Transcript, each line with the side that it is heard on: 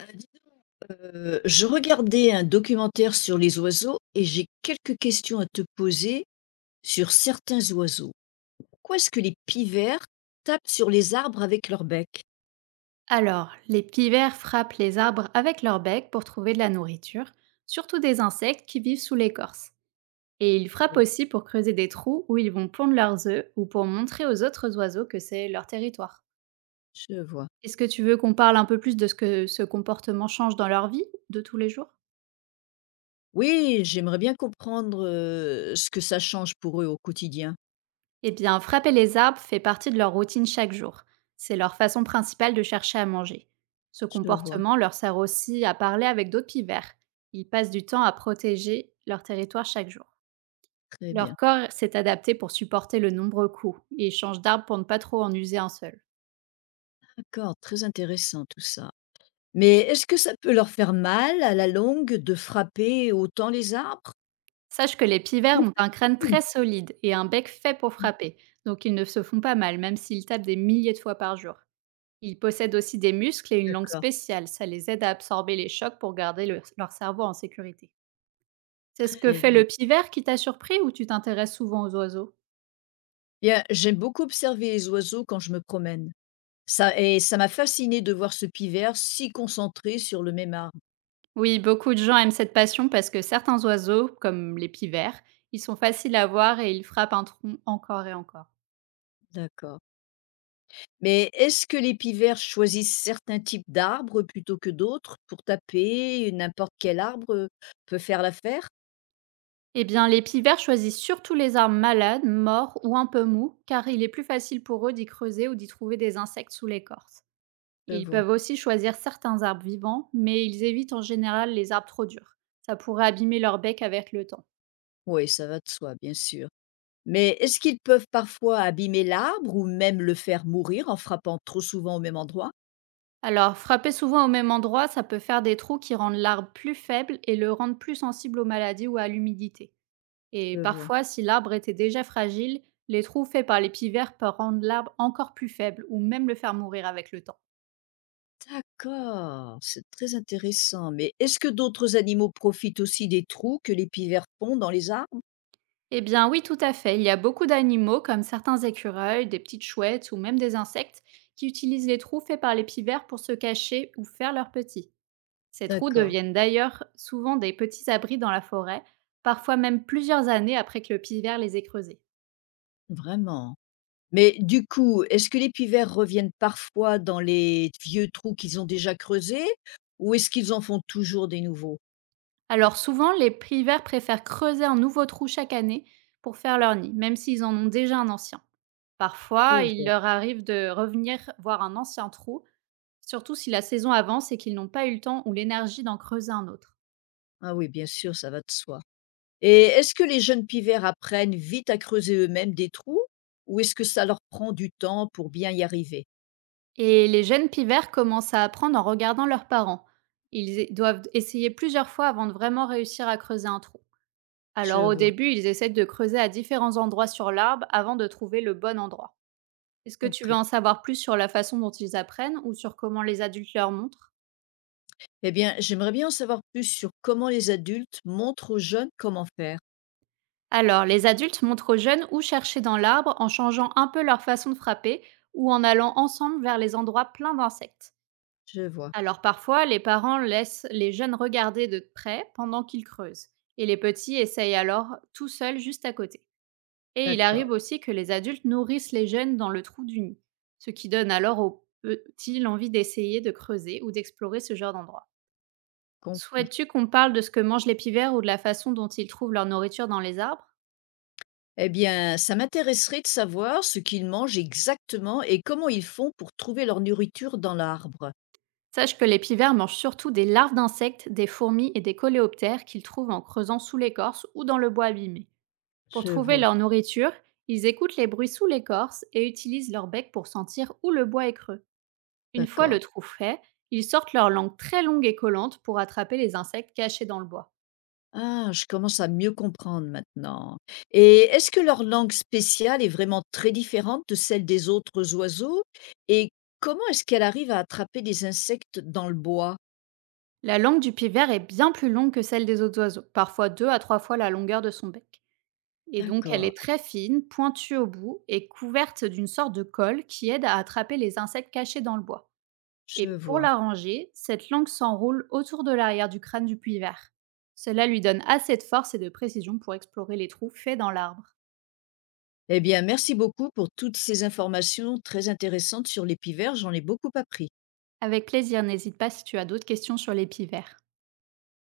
left: Dis donc, je regardais un documentaire sur les oiseaux et j'ai quelques questions à te poser sur certains oiseaux. Pourquoi est-ce que les pivers tapent sur les arbres avec leur bec?
right: Alors, les pivers frappent les arbres avec leur bec pour trouver de la nourriture, surtout des insectes qui vivent sous l'écorce. Et ils frappent
left: Euh,
right: aussi pour creuser des trous où ils vont pondre leurs œufs ou pour montrer aux autres oiseaux que c'est leur territoire.
left: Je vois.
right: Est-ce que tu veux qu'on parle un peu plus de ce que ce comportement change dans leur vie de tous les jours?
left: Oui, j'aimerais bien comprendre ce que ça change pour eux au quotidien.
right: Eh bien, frapper les arbres fait partie de leur routine chaque jour. C'est leur façon principale de chercher à manger. Ce
left: Je vois.
right: comportement leur sert aussi à parler avec d'autres pivers. Ils passent du temps à protéger leur territoire chaque jour.
left: Très bien.
right: Leur corps s'est adapté pour supporter le nombreux coups et change d'arbre pour ne pas trop en user un seul.
left: D'accord, très intéressant tout ça. Mais est-ce que ça peut leur faire mal à la longue de frapper autant les arbres?
right: Sache que les pivers ont un crâne très solide et un bec fait pour frapper, donc ils ne se font pas mal même s'ils tapent des milliers de fois par jour. Ils possèdent aussi des muscles et une langue
left: D'accord,
right: spéciale, ça les aide à absorber les chocs pour garder leur cerveau en sécurité. C'est ce que
left: très
right: fait le
left: bien.
right: pivert qui t'a surpris, ou tu t'intéresses souvent aux oiseaux?
left: Bien, j'aime beaucoup observer les oiseaux quand je me promène. Ça, et ça m'a fasciné de voir ce pivert si concentré sur le même arbre.
right: Oui, beaucoup de gens aiment cette passion parce que certains oiseaux, comme les pivers, ils sont faciles à voir et ils frappent un tronc encore et encore.
left: D'accord. Mais est-ce que les pivers choisissent certains types d'arbres plutôt que d'autres pour taper? N'importe quel arbre peut faire l'affaire?
right: Eh bien, les pivers choisissent surtout les arbres malades, morts ou un peu mous, car il est plus facile pour eux d'y creuser ou d'y trouver des insectes sous l'écorce.
left: Je
right: Ils
left: vois.
right: peuvent aussi choisir certains arbres vivants, mais ils évitent en général les arbres trop durs. Ça pourrait abîmer leur bec avec le temps.
left: Oui, ça va de soi, bien sûr. Mais est-ce qu'ils peuvent parfois abîmer l'arbre ou même le faire mourir en frappant trop souvent au même endroit?
right: Alors, frapper souvent au même endroit, ça peut faire des trous qui rendent l'arbre plus faible et le rendent plus sensible aux maladies ou à l'humidité. Et
left: Je vois.
right: parfois, si l'arbre était déjà fragile, les trous faits par les pivers peuvent rendre l'arbre encore plus faible ou même le faire mourir avec le temps.
left: D'accord, c'est très intéressant. Mais est-ce que d'autres animaux profitent aussi des trous que les pivers font dans les arbres?
right: Eh bien oui, tout à fait. Il y a beaucoup d'animaux comme certains écureuils, des petites chouettes ou même des insectes qui utilisent les trous faits par les pivers pour se cacher ou faire leurs petits. Ces trous
left: D'accord,
right: deviennent d'ailleurs souvent des petits abris dans la forêt, parfois même plusieurs années après que le pivert les ait creusés.
left: vraiment. Mais du coup, est-ce que les pivers reviennent parfois dans les vieux trous qu'ils ont déjà creusés ou est-ce qu'ils en font toujours des nouveaux?
right: Alors souvent, les pivers préfèrent creuser un nouveau trou chaque année pour faire leur nid, même s'ils en ont déjà un ancien.
left: Je
right: Parfois, il
left: vois.
right: leur arrive de revenir voir un ancien trou, surtout si la saison avance et qu'ils n'ont pas eu le temps ou l'énergie d'en creuser un autre.
left: Ah oui, bien sûr, ça va de soi. Et est-ce que les jeunes pivers apprennent vite à creuser eux-mêmes des trous ou est-ce que ça leur prend du temps pour bien y arriver?
right: Et les jeunes pivers commencent à apprendre en regardant leurs parents. Doivent essayer plusieurs fois avant de vraiment réussir à creuser un trou.
left: Je
right: Alors au
left: vois,
right: début, ils essaient de creuser à différents endroits sur l'arbre avant de trouver le bon endroit. Est-ce que tu veux
left: compris.
right: en savoir plus sur la façon dont ils apprennent ou sur comment les adultes leur montrent?
left: Eh bien, j'aimerais bien en savoir plus sur comment les adultes montrent aux jeunes comment faire.
right: Alors, les adultes montrent aux jeunes où chercher dans l'arbre en changeant un peu leur façon de frapper ou en allant ensemble vers les endroits pleins d'insectes.
left: Je vois.
right: Alors parfois, les parents laissent les jeunes regarder de près pendant qu'ils creusent, et les petits essayent alors tout seuls juste à côté. Et il arrive
left: D'accord,
right: aussi que les adultes nourrissent les jeunes dans le trou du nid, ce qui donne alors aux petits l'envie d'essayer de creuser ou d'explorer ce genre d'endroit.
left: compris.
right: Souhaites-tu qu'on parle de ce que mangent les pivers ou de la façon dont ils trouvent leur nourriture dans les arbres?
left: Eh bien, ça m'intéresserait de savoir ce qu'ils mangent exactement et comment ils font pour trouver leur nourriture dans l'arbre.
right: Sache que les pivers mangent surtout des larves d'insectes, des fourmis et des coléoptères qu'ils trouvent en creusant sous l'écorce ou dans le bois abîmé. Pour
left: Je
right: trouver
left: vois.
right: leur nourriture, ils écoutent les bruits sous l'écorce et utilisent leur bec pour sentir où le bois est creux. Une fois le
left: D'accord.
right: trou fait, ils sortent leur langue très longue et collante pour attraper les insectes cachés dans le bois.
left: Ah, je commence à mieux comprendre maintenant. Et est-ce que leur langue spéciale est vraiment très différente de celle des autres oiseaux? Et comment est-ce qu'elle arrive à attraper des insectes dans le bois?
right: La langue du pivert est bien plus longue que celle des autres oiseaux, parfois deux à trois fois la longueur de son bec. Et donc elle
left: D'accord,
right: est très fine, pointue au bout et couverte d'une sorte de colle qui aide à attraper les insectes cachés dans le bois.
left: je
right: Et pour
left: vois.
right: la ranger, cette langue s'enroule autour de l'arrière du crâne du puits-vert. Cela lui donne assez de force et de précision pour explorer les trous faits dans l'arbre.
left: Eh bien, merci beaucoup pour toutes ces informations très intéressantes sur les pivers, j'en ai beaucoup appris.
right: Avec plaisir, n'hésite pas si tu as d'autres questions sur les puits verts.